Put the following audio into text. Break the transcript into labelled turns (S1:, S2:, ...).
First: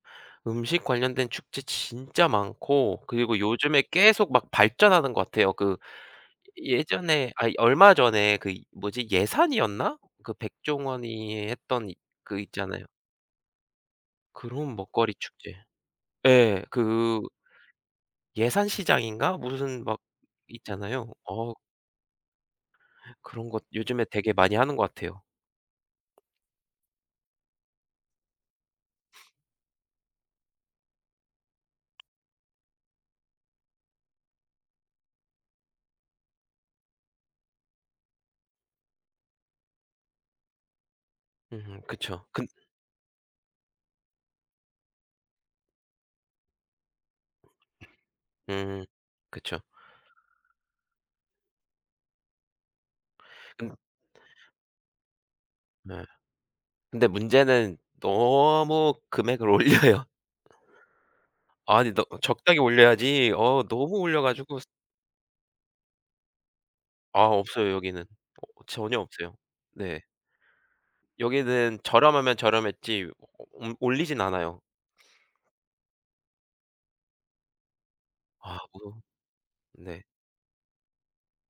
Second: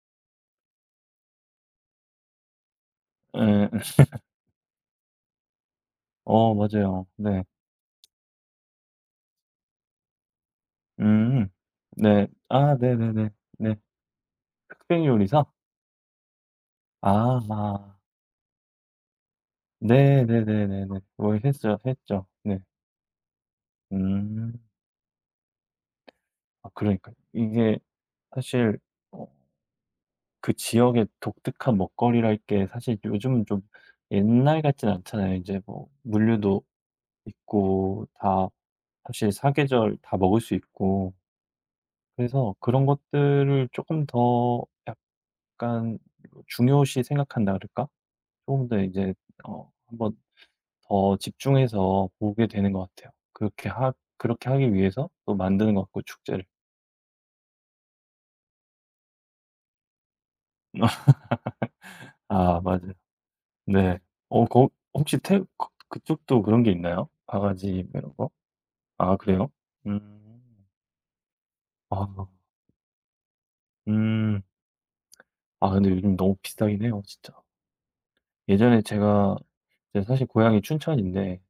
S1: 음식 관련된 축제 진짜 많고 그리고
S2: 예.
S1: 요즘에 계속 막 발전하는 것 같아요. 그
S2: 어.
S1: 이
S2: 맞아요.
S1: 예전에
S2: 네.
S1: 아니 얼마 전에 그 뭐지 예산이었나? 그 백종원이
S2: 음.
S1: 했던 이
S2: 네.
S1: 그
S2: 아
S1: 있잖아요.
S2: 네네네. 네.
S1: 그런 먹거리
S2: 흑백요리사?
S1: 축제. 예. 그
S2: 아 마
S1: 예산 시장인가 무슨 막
S2: 네. 네네네네.
S1: 있잖아요.
S2: 뭐
S1: 어
S2: 했어요, 했죠. 네.
S1: 그런 것 요즘에 되게 많이
S2: 음.
S1: 하는 것 같아요.
S2: 아 그러니까 이게 사실 어 그 지역의 독특한 먹거리랄 게 사실 요즘은 좀 옛날 같진 않잖아요, 인제 뭐 물류도 있고 다 사실 사계절 다 먹을 수 있고.
S1: 으흠. 그쵸. 근
S2: 그래서 그런 것들을 쪼끔 더 약간 중요시 생각한다 그럴까 쪼금 더
S1: 음.
S2: 이제
S1: 그쵸.
S2: 어 1 번 더 집중해서 보게 되는 것 같아요. 그렇게
S1: 근
S2: 하 그렇게 하기 위해서 또 만드는 것 같고,
S1: 네.
S2: 축제를.
S1: 근데 문제는 너무 금액을 올려요. 아니 너 적당히
S2: 아 맞아요.
S1: 올려야지. 어 너무
S2: 네.
S1: 올려
S2: 어
S1: 가지고 스
S2: 거 혹시 태 거 그쪽도 그런 게 있나요?
S1: 아. 없어요,
S2: 바가지 뭐
S1: 여기는.
S2: 이런 거?
S1: 어 전혀
S2: 아
S1: 없어요.
S2: 그래요?
S1: 네.
S2: 음.
S1: 여기는
S2: 아.
S1: 저렴하면 저렴했지 오 오 옴 올리진
S2: 음.
S1: 않아요.
S2: 아 근데 요즘 너무 비싸긴 해요, 진짜.
S1: 아
S2: 예전에
S1: 뭐.
S2: 제가
S1: 네.
S2: 제가 사실 고향이 춘천인데